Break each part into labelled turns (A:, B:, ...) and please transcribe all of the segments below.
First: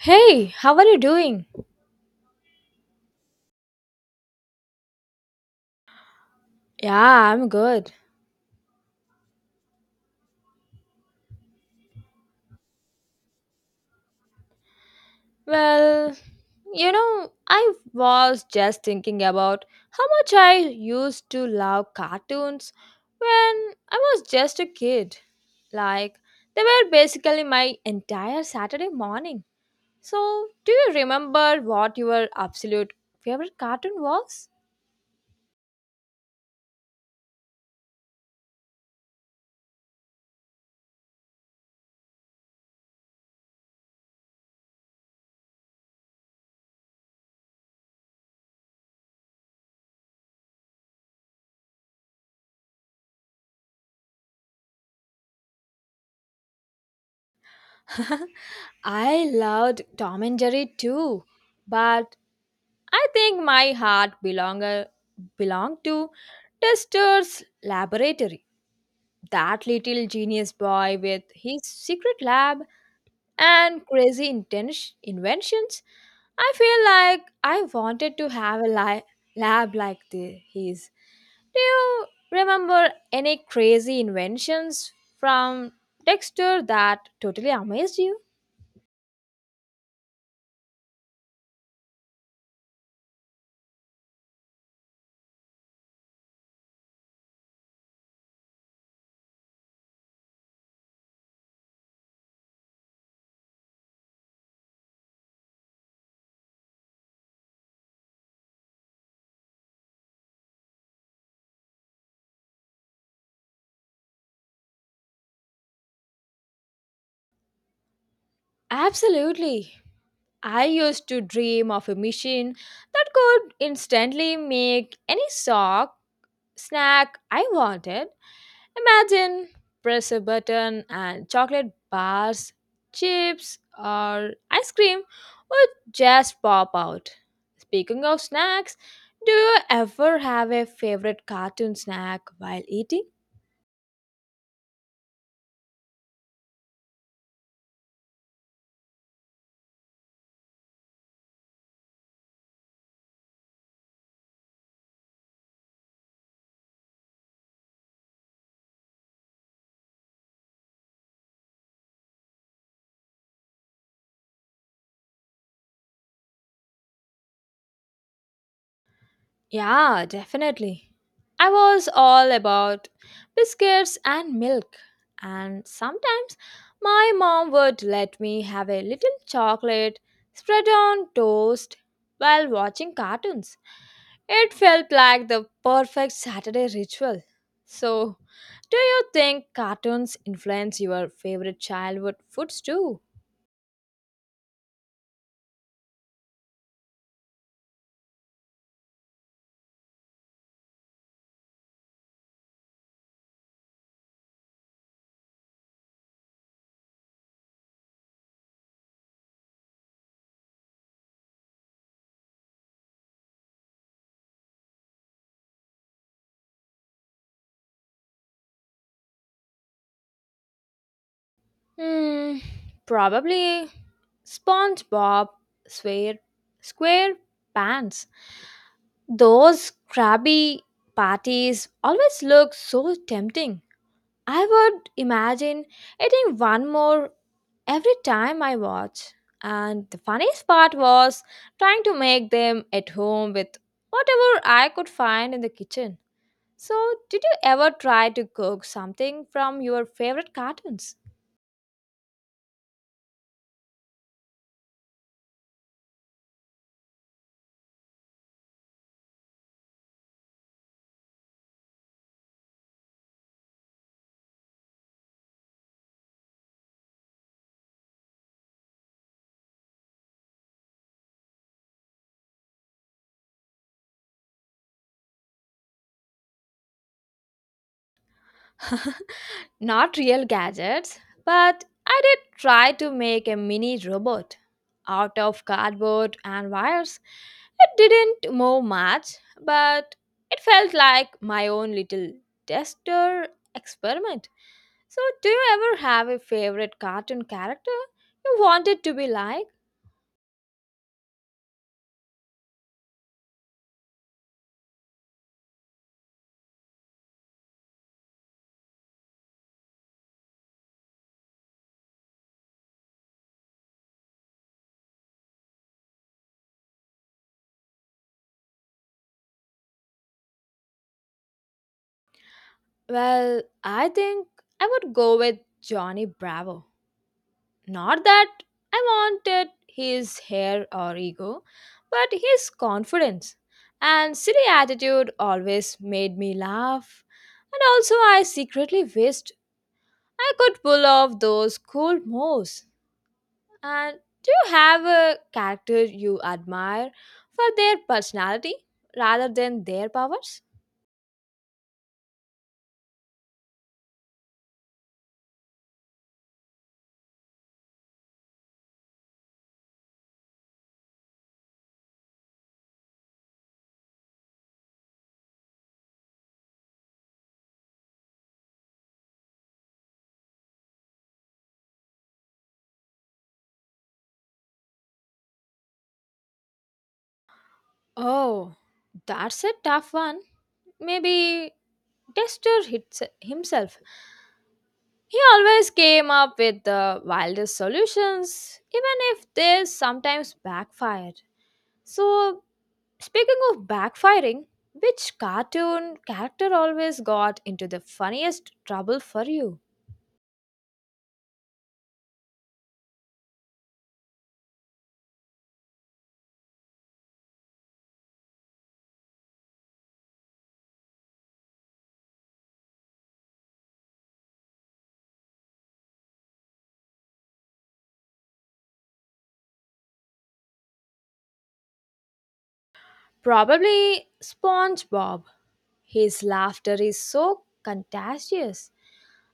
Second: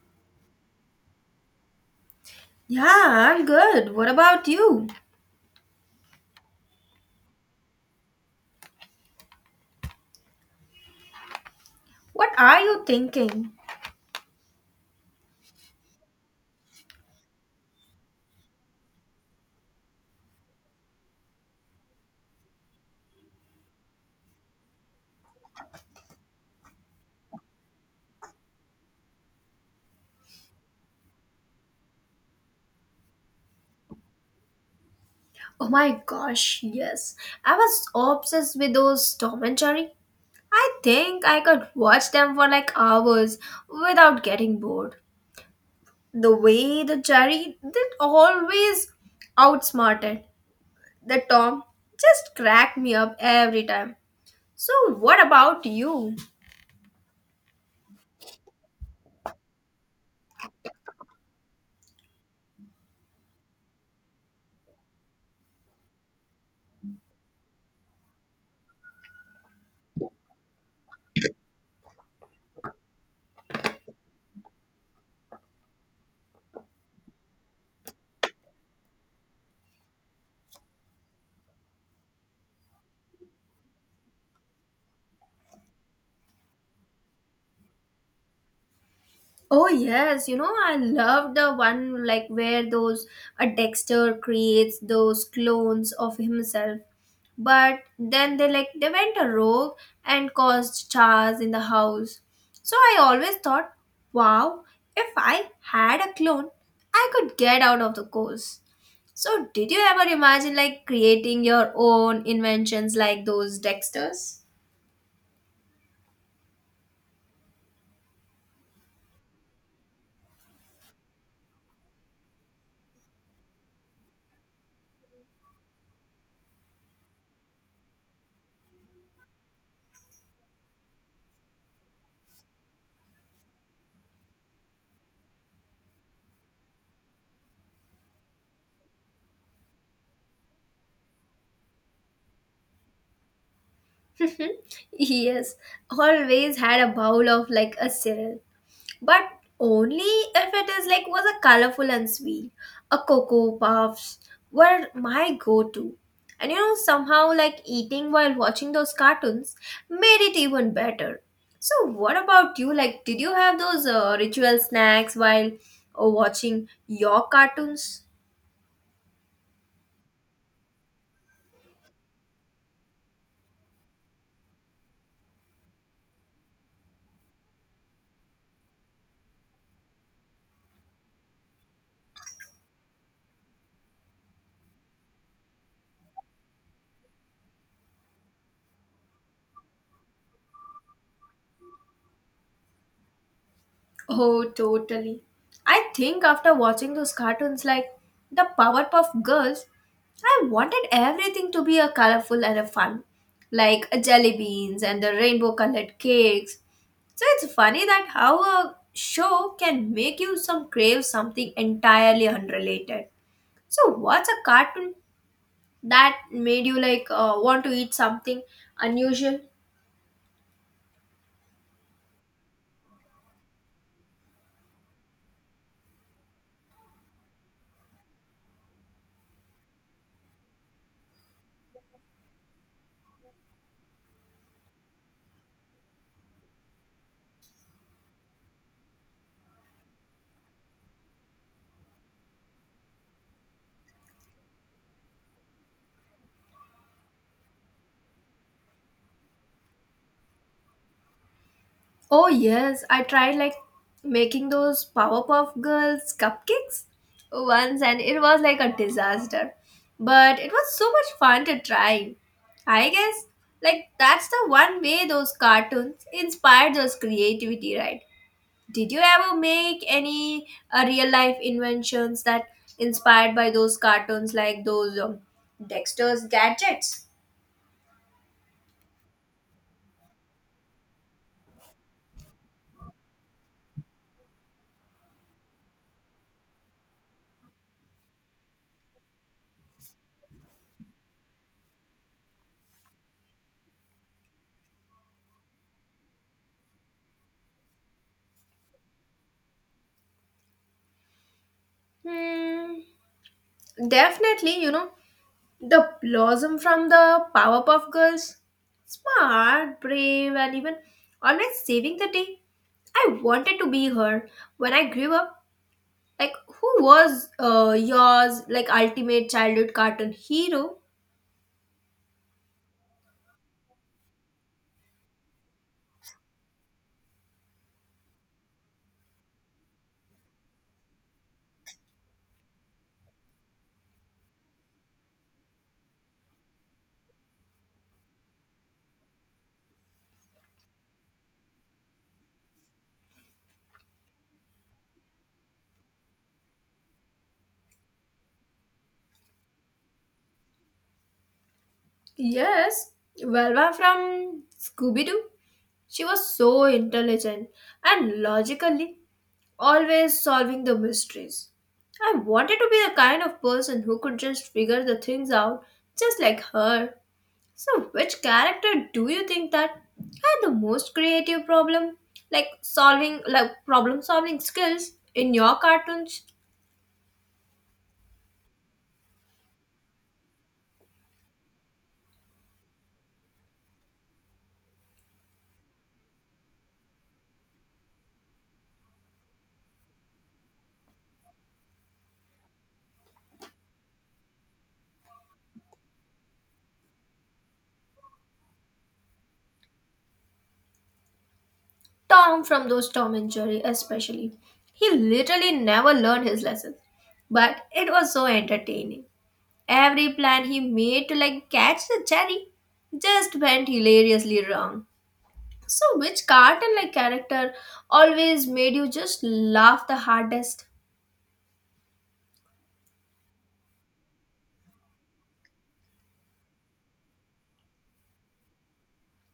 A: Hey, how are you doing?
B: Yeah, I'm good. What about you?
A: Yeah, I'm good.
B: What are you thinking?
A: Well, you know, I was just thinking about how much I used to love cartoons when I was just a kid. Like, they were basically my entire Saturday morning. So, do you remember what your absolute favorite cartoon was?
B: Oh my gosh, yes. I was obsessed with those Tom and Jerry. I think I could watch them for like hours without getting bored. The way the Jerry did always outsmarted the Tom just cracked me up every time. So, what about you?
A: I loved Tom and Jerry too, but I think my heart belonged to Tester's laboratory. That little genius boy with his secret lab and crazy inventions. I feel like I wanted to have a lab like his. Do you remember any crazy inventions from Dexter that totally amazed you?
B: Oh yes, you know I love the one like where those a Dexter creates those clones of himself. But then they like they went a rogue and caused chars in the house. So I always thought, wow, if I had a clone, I could get out of the course. So did you ever imagine like creating your own inventions like those Dexters?
A: Absolutely. I used to dream of a machine that could instantly make any sock snack I wanted. Imagine press a button and chocolate bars, chips, or ice cream would just pop out. Speaking of snacks, do you ever have a favorite cartoon snack while eating?
B: Yes, always had a bowl of like a cereal but only if it is like was a colorful and sweet. A cocoa puffs were my go-to. And you know, somehow like eating while watching those cartoons made it even better. So what about you? Like, did you have those ritual snacks while watching your cartoons?
A: Yeah, definitely. I was all about biscuits and milk, and sometimes my mom would let me have a little chocolate spread on toast while watching cartoons. It felt like the perfect Saturday ritual. So, do you think cartoons influence your favorite childhood foods too?
B: Oh, totally. I think after watching those cartoons like the Powerpuff Girls, I wanted everything to be a colorful and a fun, like a jelly beans and the rainbow colored cakes. So it's funny that how a show can make you some crave something entirely unrelated. So what's a cartoon that made you like want to eat something unusual?
A: Hmm, probably SpongeBob, Square, Square Pants. Those crabby patties always look so tempting. I would imagine eating one more every time I watch. And the funniest part was trying to make them at home with whatever I could find in the kitchen. So, did you ever try to cook something from your favorite cartoons?
B: Oh yes, I tried like making those Powerpuff Girls cupcakes once and it was like a disaster. But it was so much fun to try. I guess like that's the one way those cartoons inspired those creativity, right? Did you ever make any real life inventions that inspired by those cartoons like those Dexter's gadgets?
A: Not real gadgets, but I did try to make a mini robot out of cardboard and wires. It didn't move much, but it felt like my own little tester experiment. So, do you ever have a favorite cartoon character you wanted to be like?
B: Hmm, definitely, you know. The blossom from the Powerpuff Girls. Smart, brave, and even always saving the day. I wanted to be her when I grew up. Like, who was yours, like, ultimate childhood cartoon hero?
A: Well, I think I would go with Johnny Bravo. Not that I wanted his hair or ego, but his confidence and silly attitude always made me laugh. And also, I secretly wished I could pull off those cool moves. And do you have a character you admire for their personality rather than their powers?
B: Yes, Velva from Scooby Doo. She was so intelligent and logically always solving the mysteries. I wanted to be the kind of person who could just figure the things out just like her. So, which character do you think that had the most creative problem, like solving, like problem solving skills in your cartoons?
A: Oh, that's a tough one. Maybe Dexter hits himself. He always came up with the wildest solutions, even if they sometimes backfired. So, speaking of backfiring, which cartoon character always got into the funniest trouble for you?
B: Tom from those Tom and Jerry, especially. He literally never learned his lessons, but it was so entertaining. Every plan he made to like catch the cherry just went hilariously wrong. So, which cartoon like character always made you just laugh the hardest?
A: Probably SpongeBob. His laughter is so contagious.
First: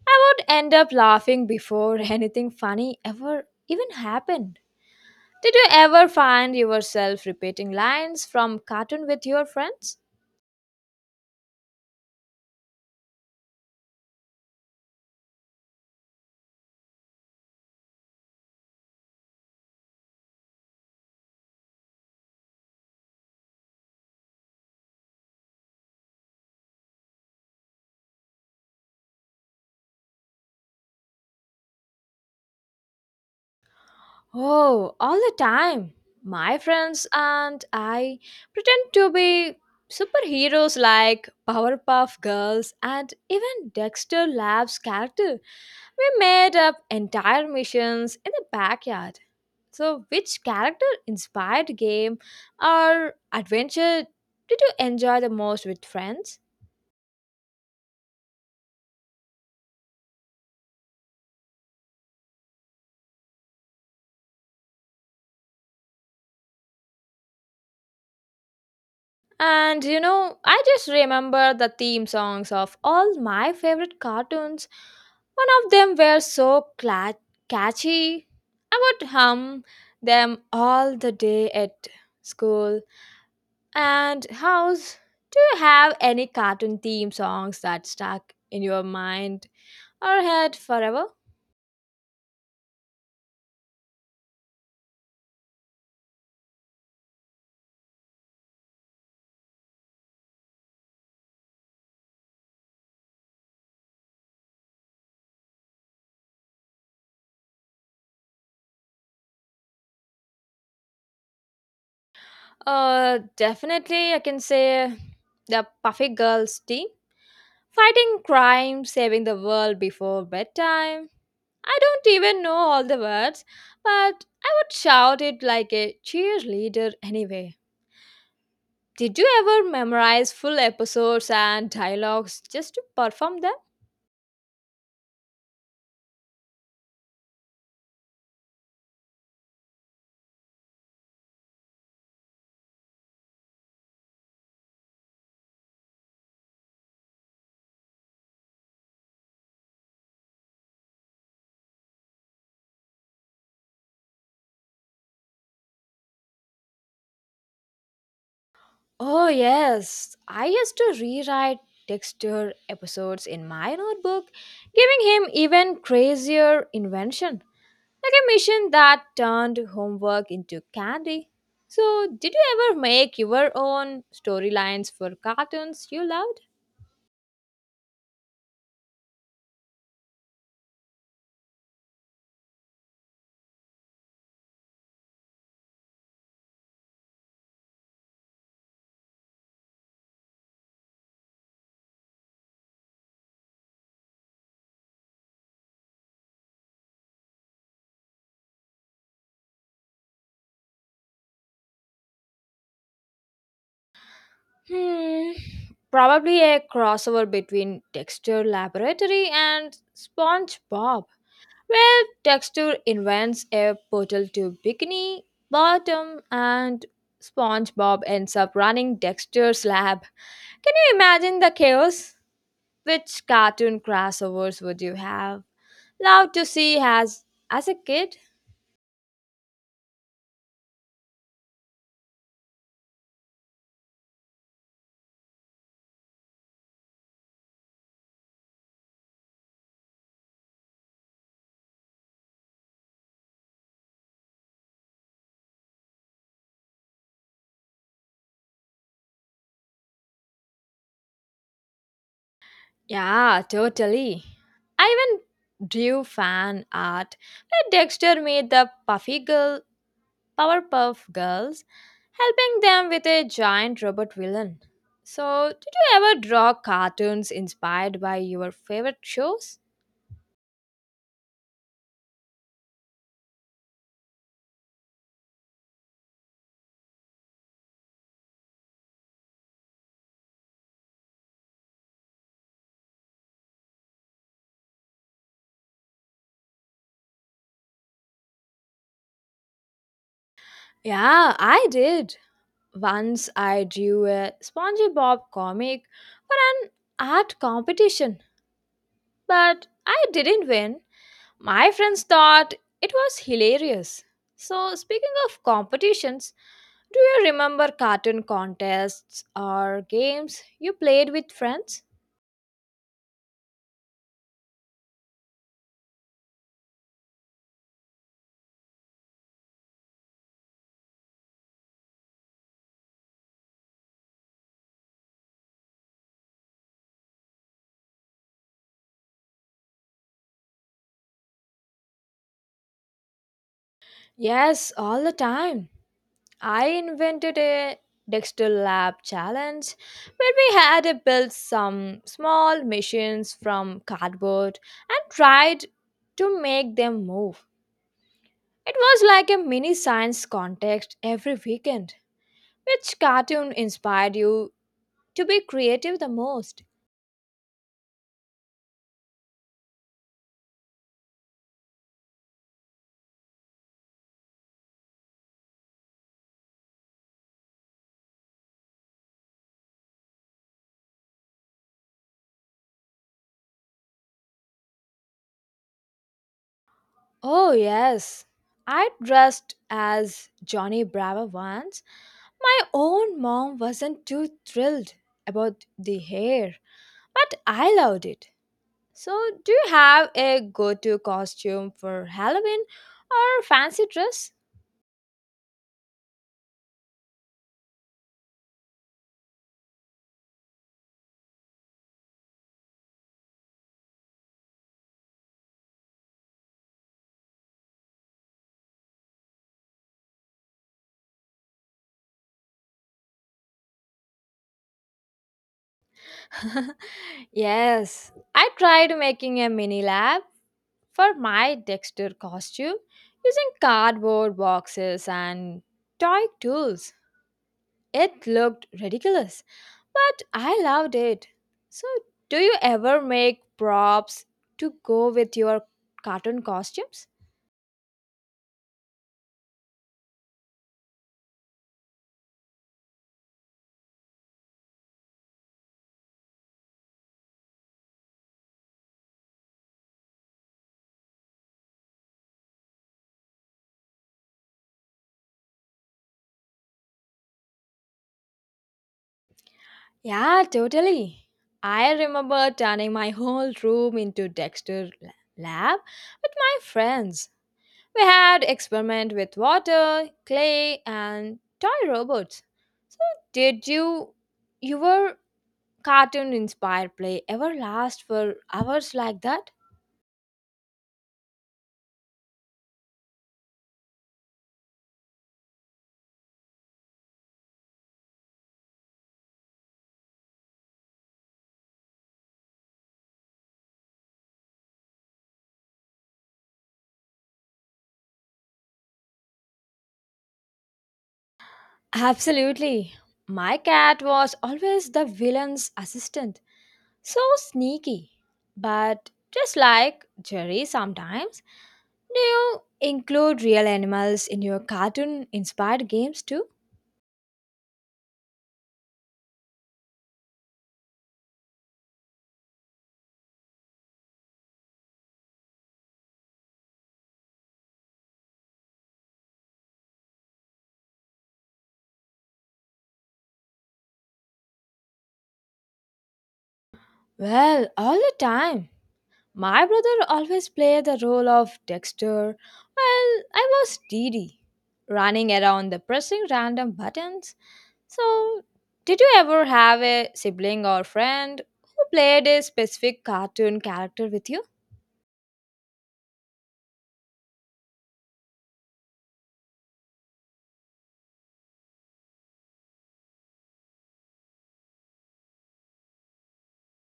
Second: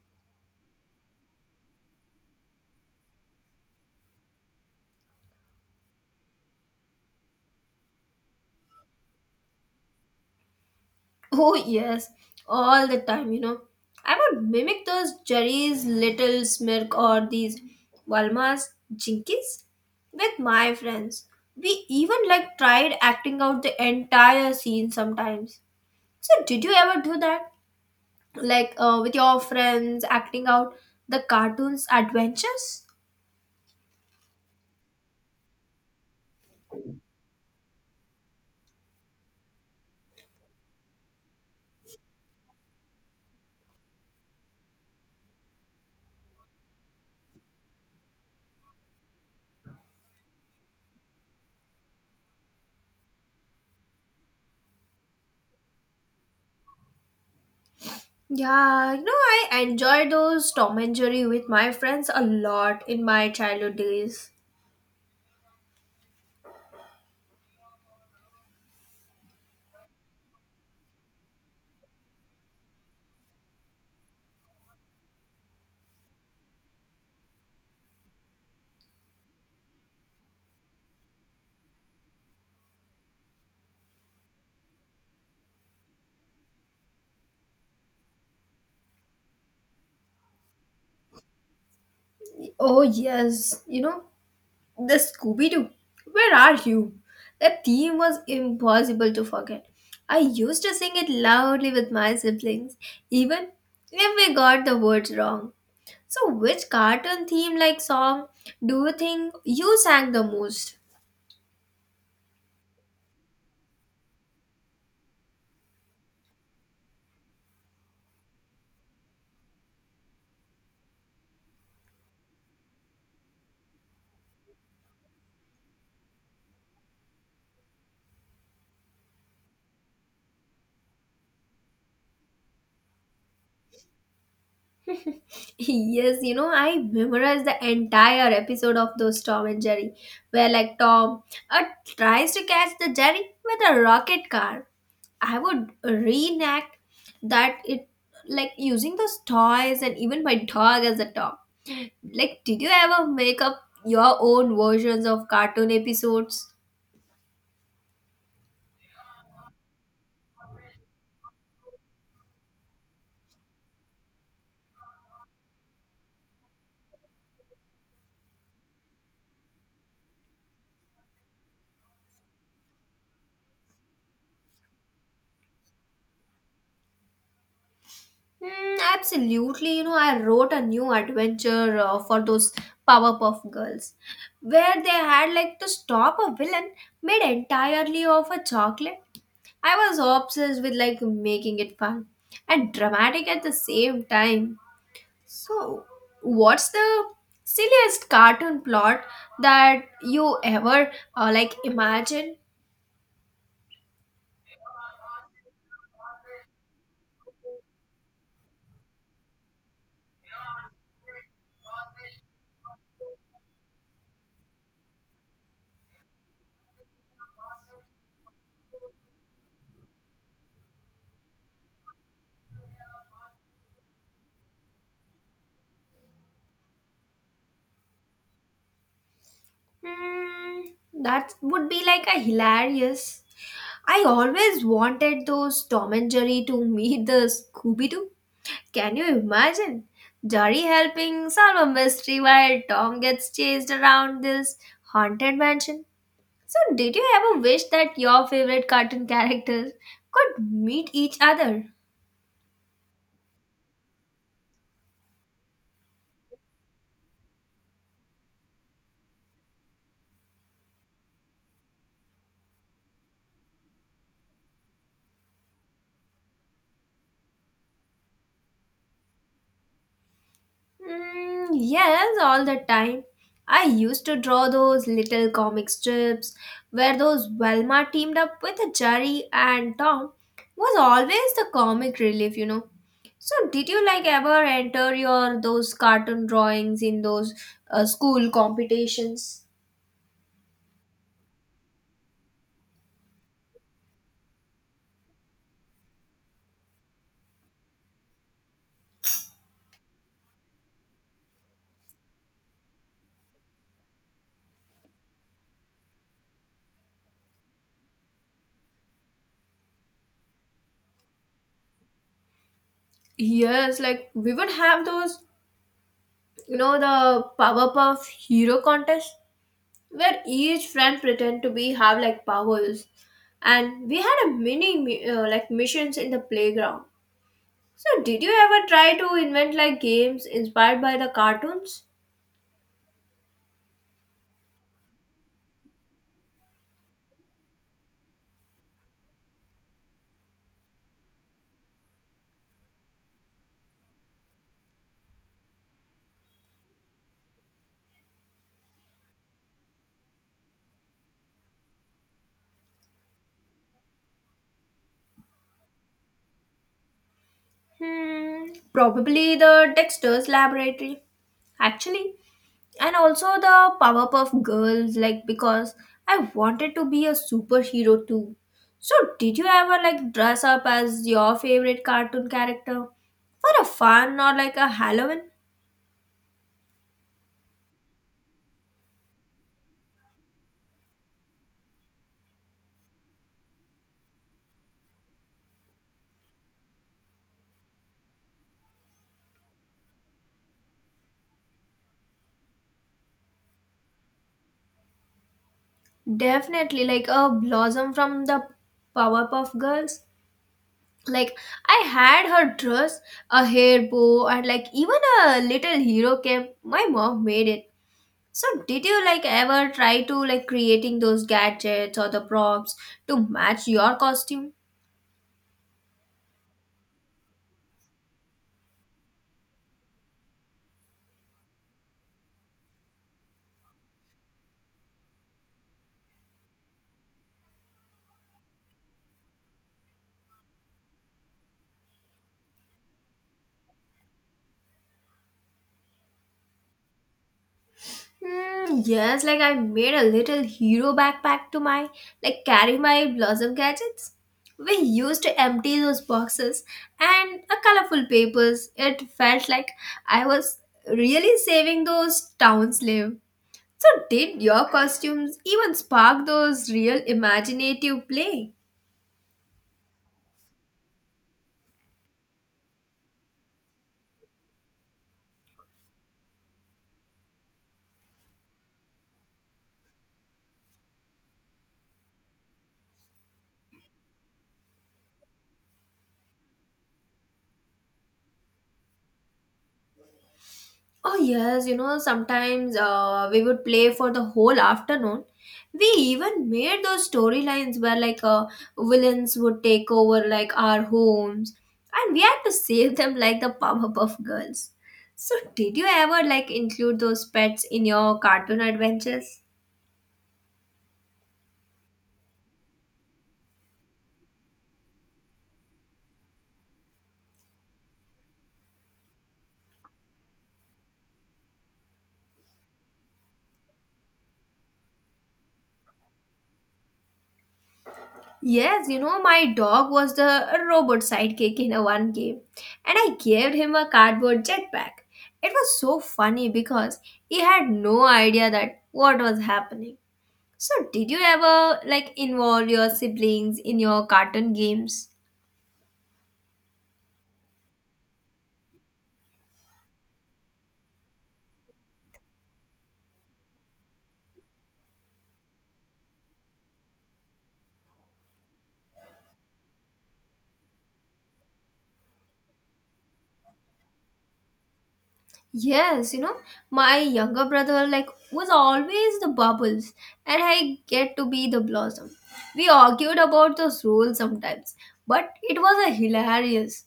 A: I would end up laughing before anything funny ever even happened. Did you ever find yourself repeating lines from cartoon with your friends?
B: Oh, yes, all the time, you know. I would mimic those Jerry's Little Smirk or these Walma's Jinkies with my friends. We even like tried acting out the entire scene sometimes. So, did you ever do that? Like with your friends, acting out the cartoon's adventures?
A: Oh, all the time. My friends and I pretend to be superheroes like Powerpuff Girls and even Dexter Lab's character. We made up entire missions in the backyard. So, which character inspired game or adventure did you enjoy the most with friends?
B: Yeah, you know, I enjoy those Tom and Jerry with my friends a lot in my childhood days.
A: And you know, I just remember the theme songs of all my favorite cartoons. One of them were so catchy. I would hum them all the day at school and house. Do you have any cartoon theme songs that stuck in your mind or head forever?
B: Oh, yes, you know. The Scooby Doo, where are you? That theme was impossible to forget. I used to sing it loudly with my siblings, even if we got the words wrong. So, which cartoon theme like song do you think you sang the most?
A: Definitely, I can say the Puffy Girls team. Fighting crime, saving the world before bedtime. I don't even know all the words, but I would shout it like a cheerleader anyway. Did you ever memorize full episodes and dialogues just to perform them?
B: Yes, you know, I memorized the entire episode of those Tom and Jerry, where like Tom uh, tries to catch the Jerry with a rocket car. I would reenact that it like using those toys and even my dog as a top. Like, did you ever make up your own versions of cartoon episodes?
A: Oh, yes. I used to rewrite Dexter episodes in my notebook, giving him even crazier invention, like a mission that turned homework into candy. So, did you ever make your own storylines for cartoons you loved?
B: Mm, absolutely. You know, I wrote a new adventure for those Powerpuff Girls, where they had like to stop a villain made entirely of a chocolate. I was obsessed with like making it fun and dramatic at the same time. So, what's the silliest cartoon plot that you ever like imagine?
A: Hmm, probably a crossover between Dexter Laboratory and SpongeBob. Well, Texture invents a portal to Bikini Bottom and SpongeBob ends up running Dexter's lab. Can you imagine the chaos? Which cartoon crossovers would you have loved to see as a kid?
B: Hmm, that would be like a hilarious. I always wanted those Tom and Jerry to meet the Scooby Doo. Can you imagine? Jerry helping solve a mystery while Tom gets chased around this haunted mansion. So, did you ever wish that your favorite cartoon characters could meet each other?
A: Yeah, totally. I even drew fan art where Dexter made the puffy girl Powerpuff Girls, helping them with a giant robot villain. So, did you ever draw cartoons inspired by your favorite shows?
B: Mm, yes, all the time. I used to draw those little comic strips where those Velma teamed up with Jerry and Tom was always the comic relief, you know. So did you like ever enter your those cartoon drawings in those school competitions?
A: Yeah, I did. Once I drew a SpongeBob comic for an art competition, but I didn't win. My friends thought it was hilarious. So, speaking of competitions, do you remember cartoon contests or games you played with friends?
B: Yes, like we would have those, you know, the Powerpuff Hero contest where each friend pretend to be have like powers and we had a like missions in the playground. So did you ever try to invent like games inspired by the cartoons?
A: Yes, all the time. I invented a Dexter Lab challenge where we had to build some small machines from cardboard and tried to make them move. It was like a mini science contest every weekend. Which cartoon inspired you to be creative the most?
B: Hmm, probably the Dexter's laboratory actually, and also the Powerpuff Girls, like because I wanted to be a superhero too. So did you ever like dress up as your favorite cartoon character for a fun or like a Halloween?
A: Oh, yes. I dressed as Johnny Bravo once. My own mom wasn't too thrilled about the hair, but I loved it. So, do you have a go to costume for Halloween or fancy dress?
B: Definitely, like a blossom from the Powerpuff Girls. Like I had her dress, a hair bow, and like even a little hero cap. My mom made it. So did you like ever try to like creating those gadgets or the props to match your costume?
A: yes, I tried making a mini lab for my Dexter costume using cardboard boxes and toy tools. It looked ridiculous, but I loved it. So, do you ever make props to go with your cartoon costumes?
B: Hmm, yes, like I made a little hero backpack to my like carry my blossom gadgets. We used to empty those boxes and a colorful papers. It felt like I was really saving those town slave. So did your costumes even spark those real imaginative play?
A: Yeah, totally. I remember turning my whole room into Dexter lab with my friends. We had experiment with water, clay and toy robots. So did you your cartoon inspired play ever last for hours like that?
B: Oh, yes, you know, sometimes we would play for the whole afternoon. We even made those storylines where like villains would take over like our homes and we had to save them like the Powerpuff Girls. So, did you ever like include those pets in your cartoon adventures?
A: Absolutely. My cat was always the villain's assistant. So sneaky. But just like Jerry sometimes. Do you include real animals in your cartoon inspired games too?
B: Yes, you know, my dog was the robot sidekick in a one game, and I gave him a cardboard jetpack. It was so funny because he had no idea that what was happening. So, did you ever like involve your siblings in your cartoon games?
A: Well, all the time. My brother always played the role of Dexter, while I was Dee Dee, running around the pressing random buttons. So, did you ever have a sibling or friend who played a specific cartoon character with you?
B: Yes, you know, my younger brother like was always the bubbles and I get to be the blossom. We argued about those rules sometimes, but it was a hilarious.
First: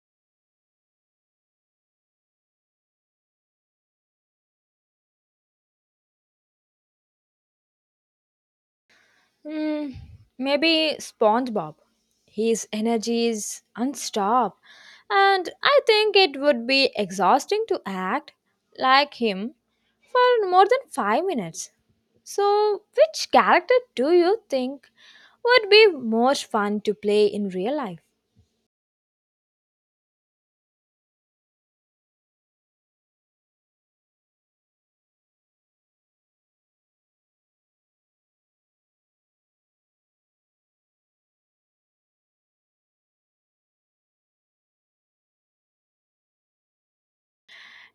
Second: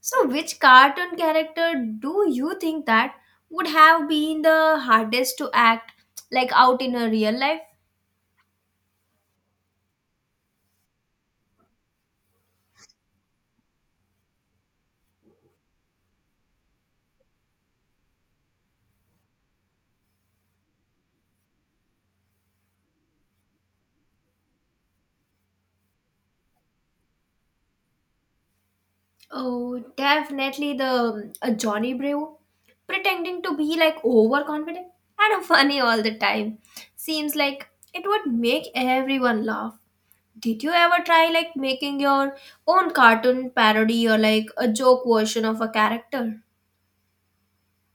B: So, which cartoon character do you think that would have been the hardest to act like out in a real life?
A: Hmm, maybe SpongeBob. His energy is unstopped, and I think it would be exhausting to act like him for more than 5 minutes. So, which character do you think would be most fun to play in real life?
B: Oh, definitely the Johnny Bravo, pretending to be like overconfident and funny all the time. Seems like it would make everyone laugh. Did you ever try like making your own cartoon parody or like a joke version of a character?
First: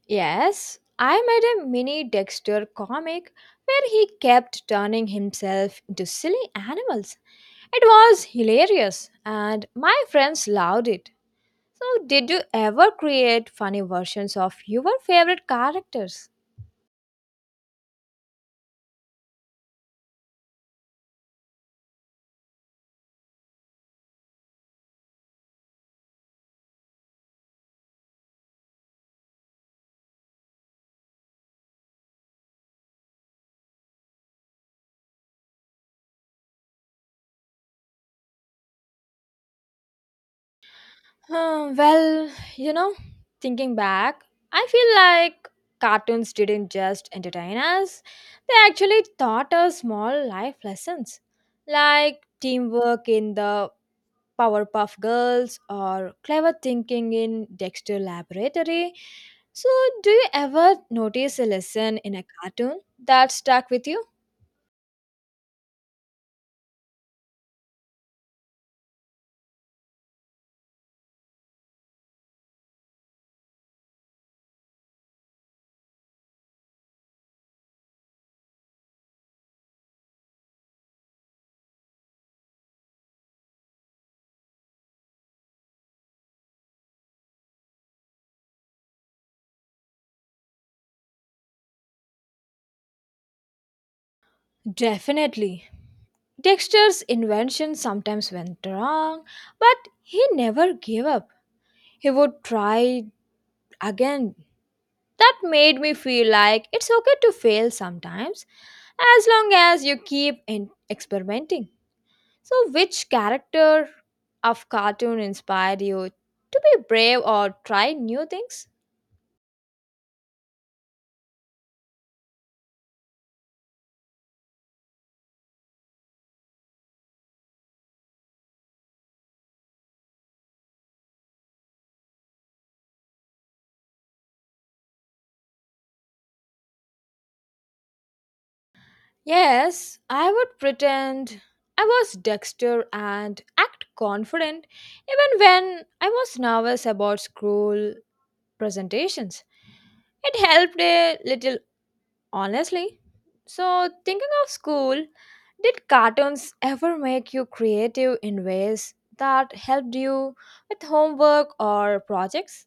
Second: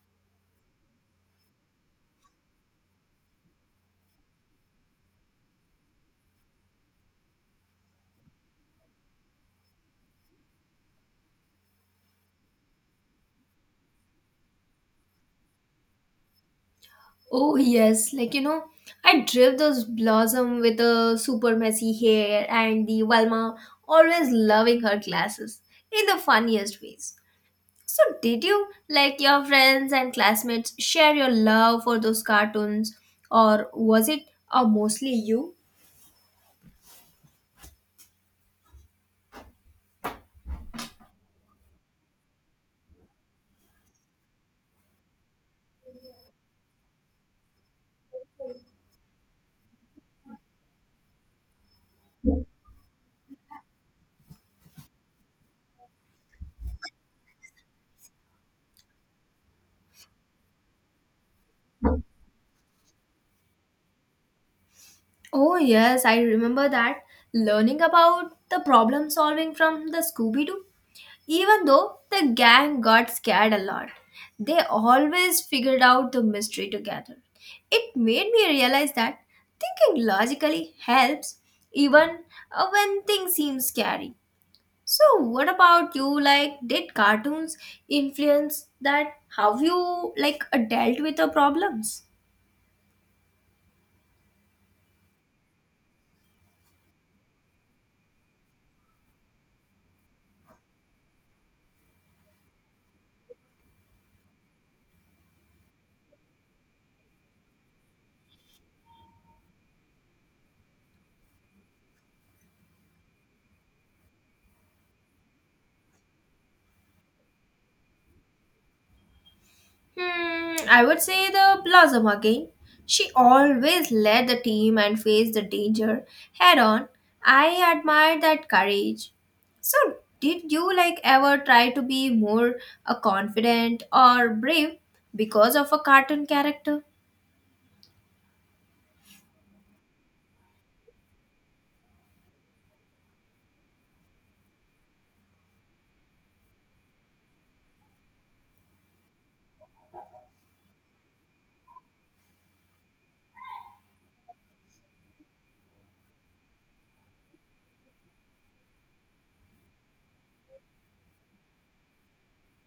A: Yes, I made a mini Dexter comic where he kept turning himself into silly animals. It was hilarious and my friends loved it. So, did you ever create funny versions of your favorite characters?
B: Oh yes, like you know, I drip those blossom with the super messy hair and the Velma always loving her classes in the funniest ways. So did you like your friends and classmates share your love for those cartoons or was it mostly you?
A: Hmm, well, you know, thinking back, I feel like cartoons didn't just entertain us, they actually taught us small life lessons like teamwork in the Powerpuff Girls or clever thinking in Dexter Laboratory. So, do you ever notice a lesson in a cartoon that stuck with you?
B: Oh yes, I remember that learning about the problem solving from the Scooby Doo. Even though the gang got scared a lot, they always figured out the mystery together. It made me realize that thinking logically helps even when things seem scary. So, what about you? Like, did cartoons influence that how you like dealt with the problems?
A: Definitely. Dexter's invention sometimes went wrong, but he never gave up. He would try again. That made me feel like it's okay to fail sometimes as long as you keep in experimenting. So, which character of cartoon inspired you to be brave or try new things?
B: Hmm, I would say the Blossom again. She always led the team and faced the danger head on. I admire that courage. So, did you like ever try to be more confident or brave because of a cartoon character?
A: Yes, I would pretend I was Dexter and act confident even when I was nervous about school presentations. It helped a little, honestly. So, thinking of school, did cartoons ever make you creative in ways that helped you with homework or projects?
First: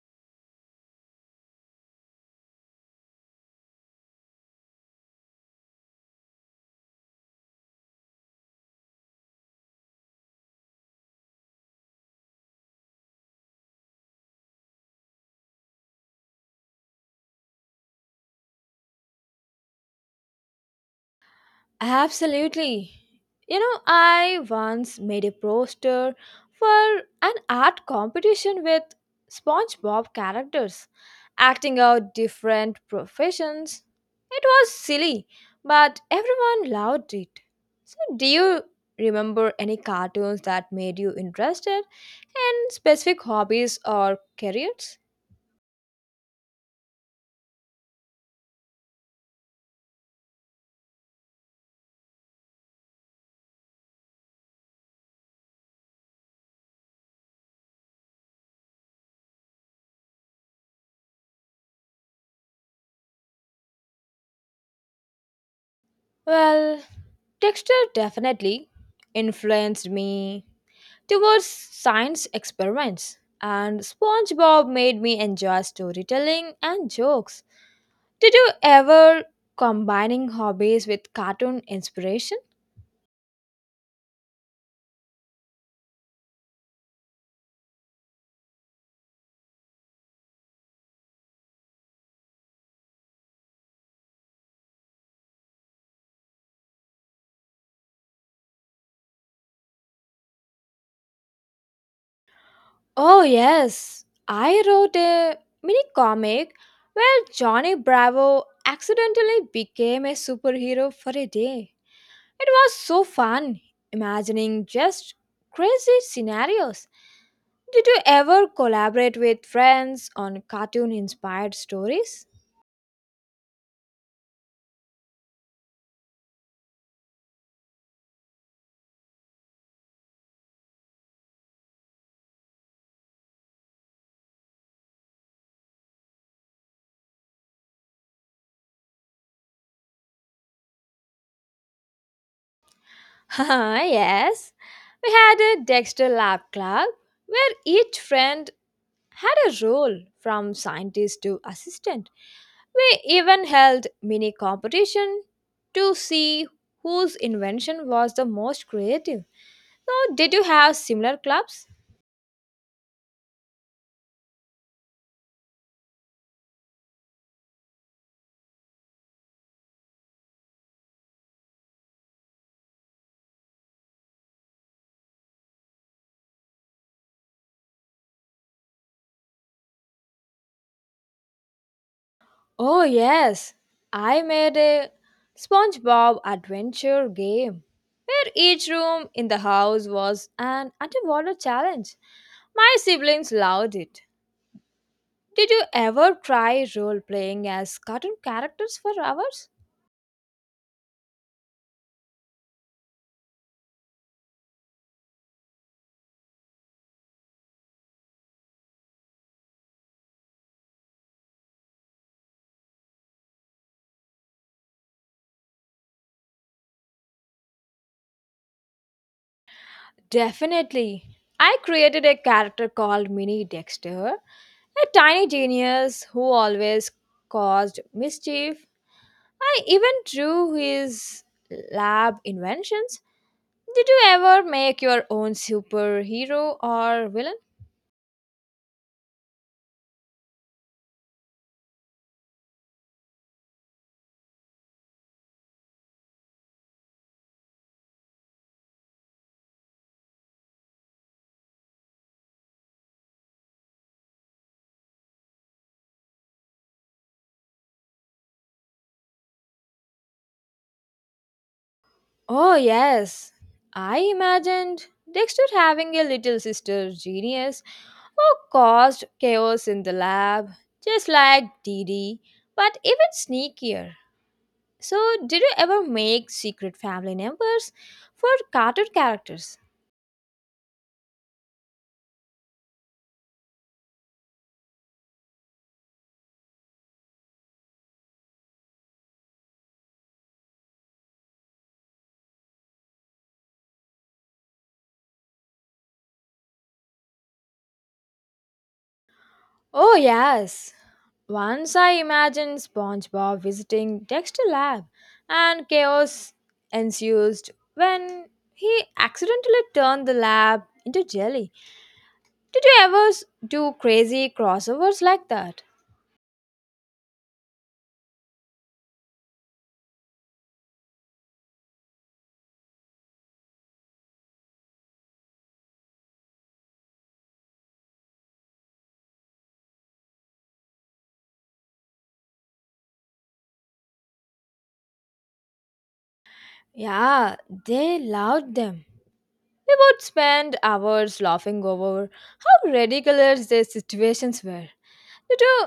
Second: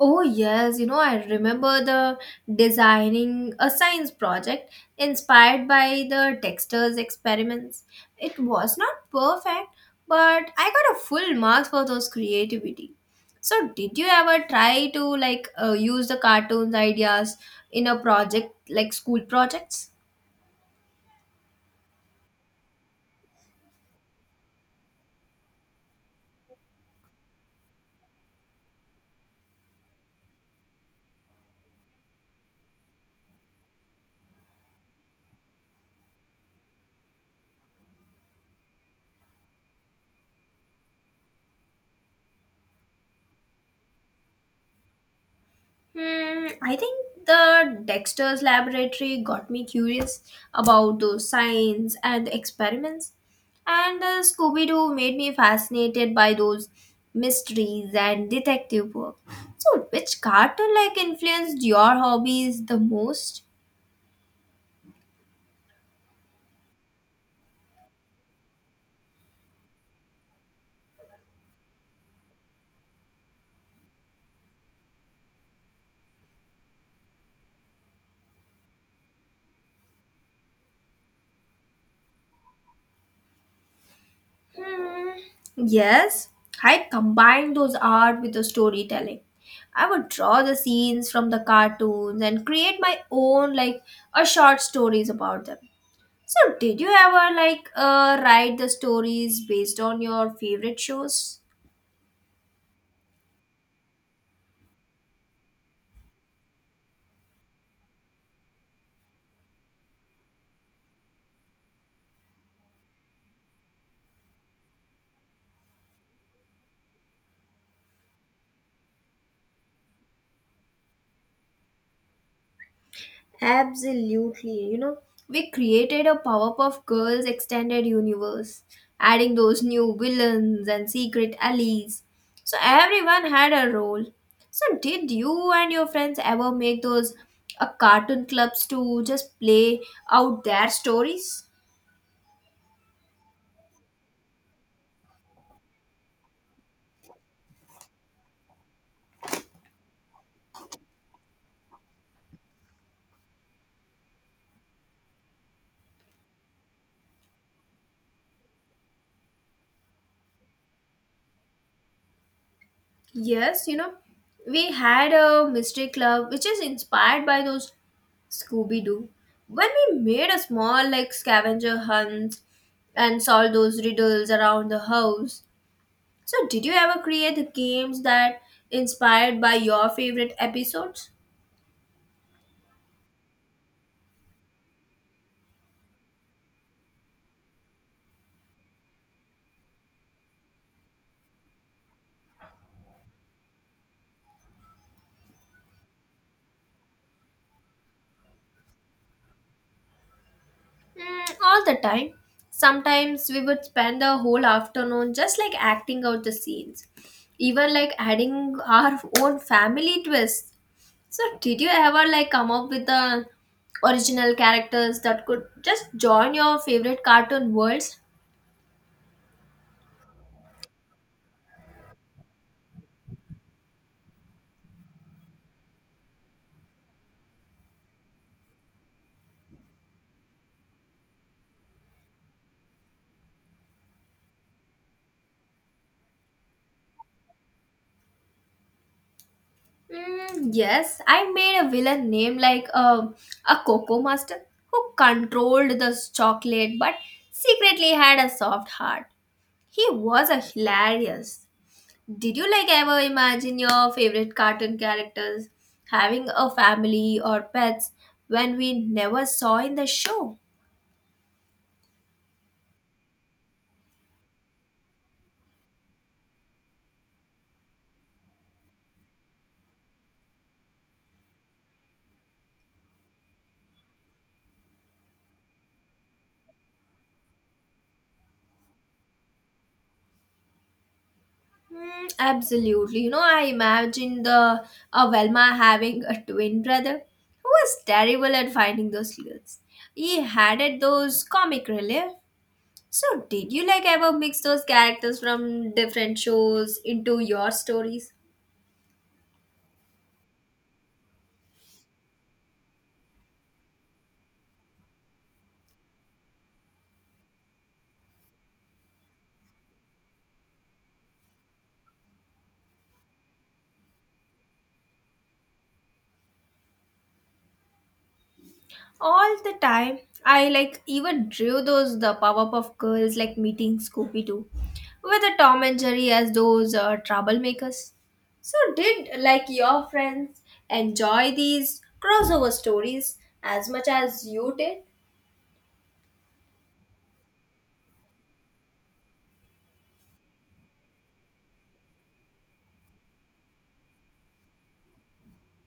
B: Oh, yes, you know, I remember the designing a science project inspired by the Dexter's experiments. It was not perfect, but I got a full marks for those creativity. So, did you ever try to like use the cartoons ideas in a project like school projects?
A: Absolutely. You know, I once made a poster for an art competition with SpongeBob characters, acting out different professions. It was silly, but everyone loved it. So, do you remember any cartoons that made you interested in specific hobbies or careers?
B: Hmm, I think the Dexter's laboratory got me curious about those science and the experiments. And Scooby Doo made me fascinated by those mysteries and detective work. So, which cartoon like influenced your hobbies the most?
A: Well, texture definitely influenced me towards science experiments. And SpongeBob made me enjoy storytelling and jokes. Did you ever combining hobbies with cartoon inspiration?
B: Hmm, yes, I combined those art with the storytelling. I would draw the scenes from the cartoons and create my own, like, a short stories about them. So, did you ever like write the stories based on your favorite shows?
A: Oh yes, I wrote a mini comic where Johnny Bravo accidentally became a superhero for a day. It was so fun imagining just crazy scenarios. Did you ever collaborate with friends on cartoon inspired stories?
B: Absolutely. You know, we created a Powerpuff Girls extended universe, adding those new villains and secret allies. So, everyone had a role. So, did you and your friends ever make those cartoon clubs to just play out their stories?
A: yes, we had a Dexter Lab Club where each friend had a role from scientist to assistant. We even held mini competition to see whose invention was the most creative. So, did you have similar clubs?
B: Yes, you know, we had a mystery club which is inspired by those Scooby Doo. When we made a small like scavenger hunt and solved those riddles around the house. So, did you ever create the games that inspired by your favorite episodes?
A: Oh, yes. I made a SpongeBob adventure game where each room in the house was an underwater challenge. My siblings loved it. Did you ever try role playing as cartoon characters for hours?
B: Mm, all the time. Sometimes we would spend the whole afternoon just like acting out the scenes, even like adding our own family twists. So, did you ever like come up with the original characters that could just join your favorite cartoon worlds?
A: Definitely. I created a character called Mini Dexter, a tiny genius who always caused mischief. I even drew his lab inventions. Did you ever make your own superhero or villain?
B: Mm, yes, I made a villain named like a Coco Master who controlled the chocolate but secretly had a soft heart. He was a hilarious. Did you like ever imagine your favorite cartoon characters having a family or pets when we never saw in the show?
A: Oh, yes. I imagined Dexter having a little sister, Genius, who caused chaos in the lab, just like Dee Dee, but even sneakier. So, did you ever make secret family numbers for cartoon characters?
B: Mm, absolutely. You know, I imagine the Avelma having a twin brother who was terrible at finding those clues. He had it those comic relief. So, did you like ever mix those characters from different shows into your stories?
A: Oh, yes. Once I imagined SpongeBob visiting Dexter Lab, and chaos ensued when he accidentally turned the lab into jelly. Did you ever do crazy crossovers like that?
B: All the time. I like even drew those the Powerpuff Girls like meeting Scooby-Doo with the Tom and Jerry as those troublemakers. So did like your friends enjoy these crossover stories as much as you did?
A: Yeah, they loved them. We would spend hours laughing over how ridiculous these situations were. Did you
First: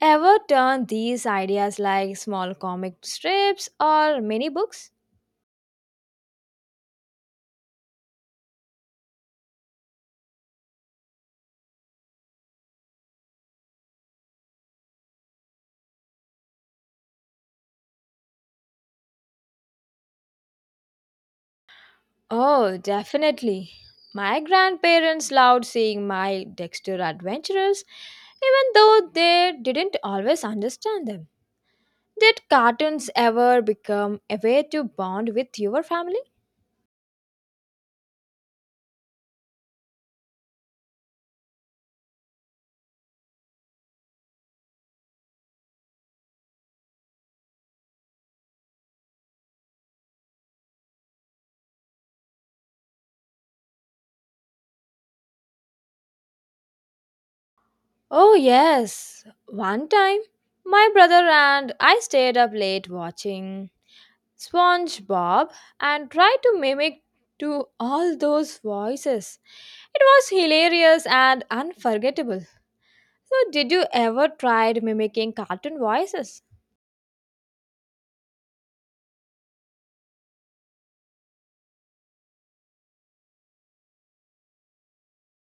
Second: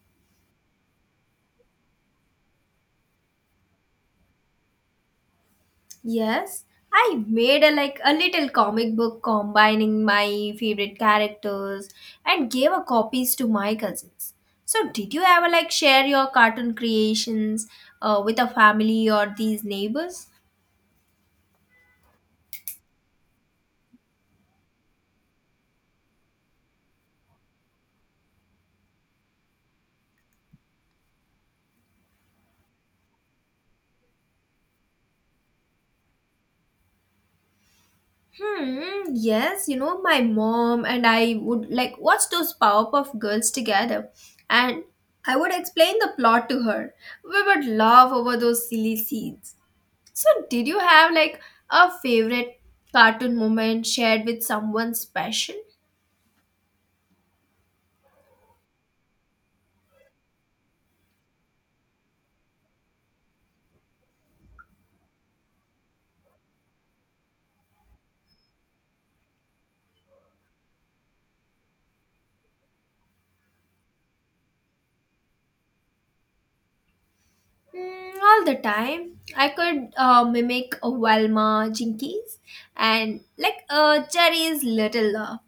A: ever turn these ideas like small comic strips or mini books?
B: Yes, I made a like a little comic book combining my favorite characters and gave a copies to my cousins. So did you ever like share your cartoon creations with a family or these neighbors?
A: Oh, definitely. My grandparents loved seeing my Dexter adventures, even though they didn't always understand them. Did cartoons ever become a way to bond with your family?
B: Hmm, yes, you know, my mom and I would like watch those Powerpuff Girls together and I would explain the plot to her. We would laugh over those silly scenes. So, did you have like a favorite cartoon moment shared with someone special?
A: Oh, yes. One time, my brother and I stayed up late watching SpongeBob and tried to mimic to all those voices. It was hilarious and unforgettable. So, did you ever try mimicking cartoon voices?
B: Mm, all the time. I could mimic a Velma Jinkies and like Jerry's Little Love.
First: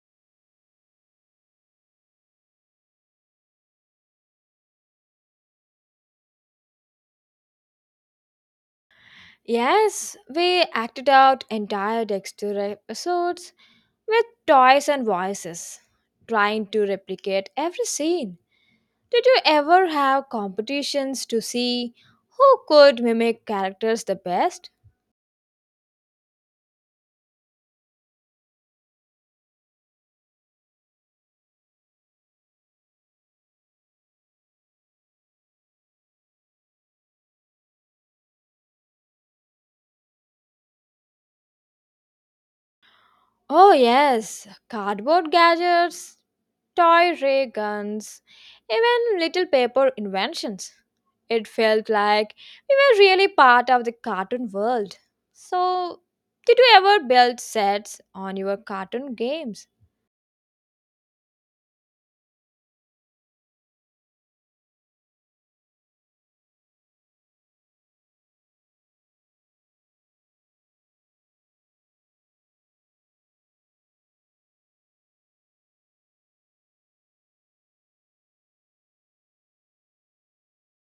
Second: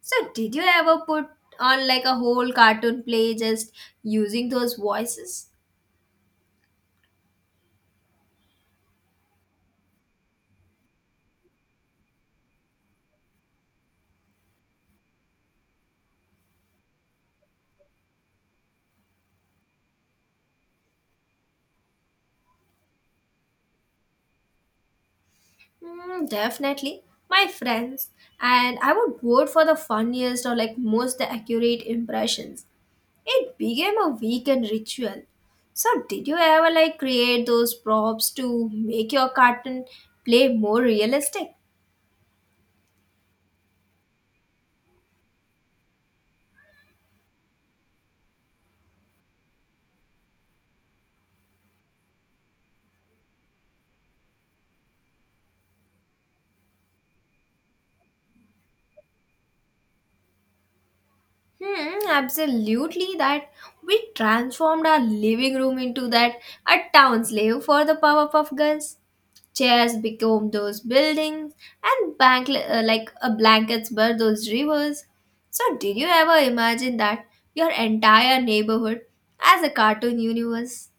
B: So, did you ever put on like a whole cartoon play just using those voices?
A: Yes, we acted out entire Dexter episodes with toys and voices, trying to replicate every scene. Did you ever have competitions to see who could mimic characters the best?
B: Mm, definitely. My friends. And I would vote for the funniest or like most accurate impressions. It became a weekend ritual. So, did you ever like create those props to make your cartoon play more realistic?
A: Oh, yes, cardboard gadgets, toy ray guns, even little paper inventions. It felt like we were really part of the cartoon world. So, did you ever build sets on your cartoon games?
B: Hmm, absolutely. That we transformed our living room into that a town slave for the Powerpuff Girls. Chairs became those buildings, and bank like a blankets were those rivers. So, did you ever imagine that your entire neighborhood as a cartoon universe?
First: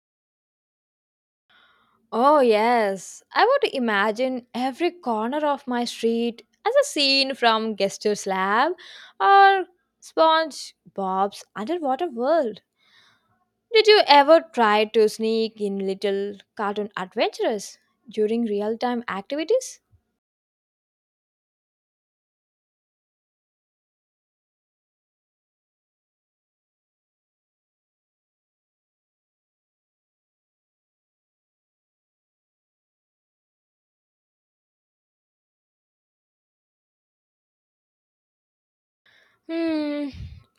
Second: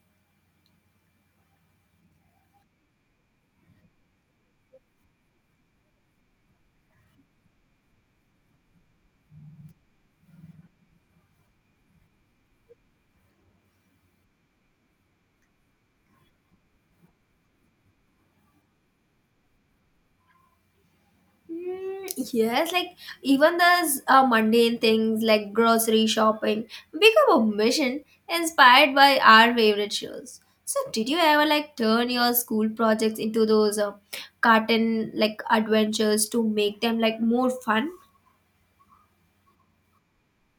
A: Oh, yes. I would imagine every corner of my street as a scene from Gestus Lab or Sponge Bob's Underwater World. Did you ever try to sneak in little cartoon adventures during real time activities?
B: Mm, yes, like even those mundane things like grocery shopping become a mission inspired by our favorite shows. So, did you ever like turn your school projects into those cartoon like adventures to make them like more fun?
A: Hmm.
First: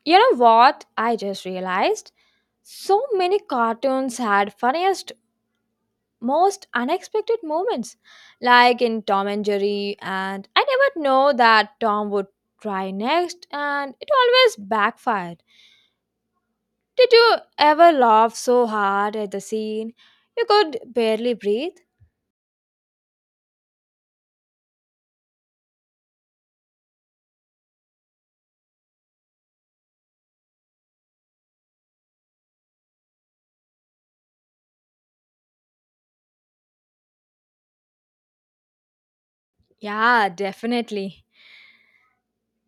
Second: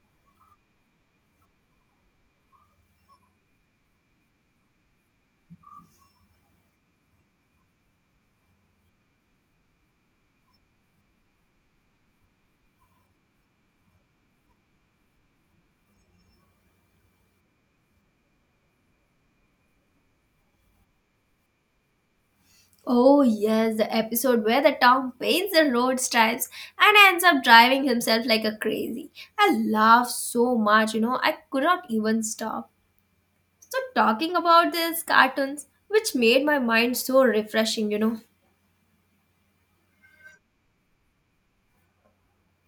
A: You know what? I just realized so many cartoons had funniest most unexpected moments, like in Tom and Jerry. And I never know that Tom would try next, and it always backfired. Did you ever laugh so hard at the scene you could barely breathe?
B: Oh, yes, the episode where the town paints the road stripes and ends up driving himself like a crazy. I laughed so much, you know, I could not even stop. So, talking about these cartoons, which made my mind so refreshing, you know.
A: Yeah, definitely.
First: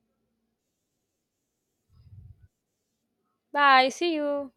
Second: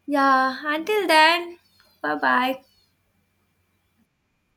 B: Yeah, until then, bye bye.
A: Bye, see you.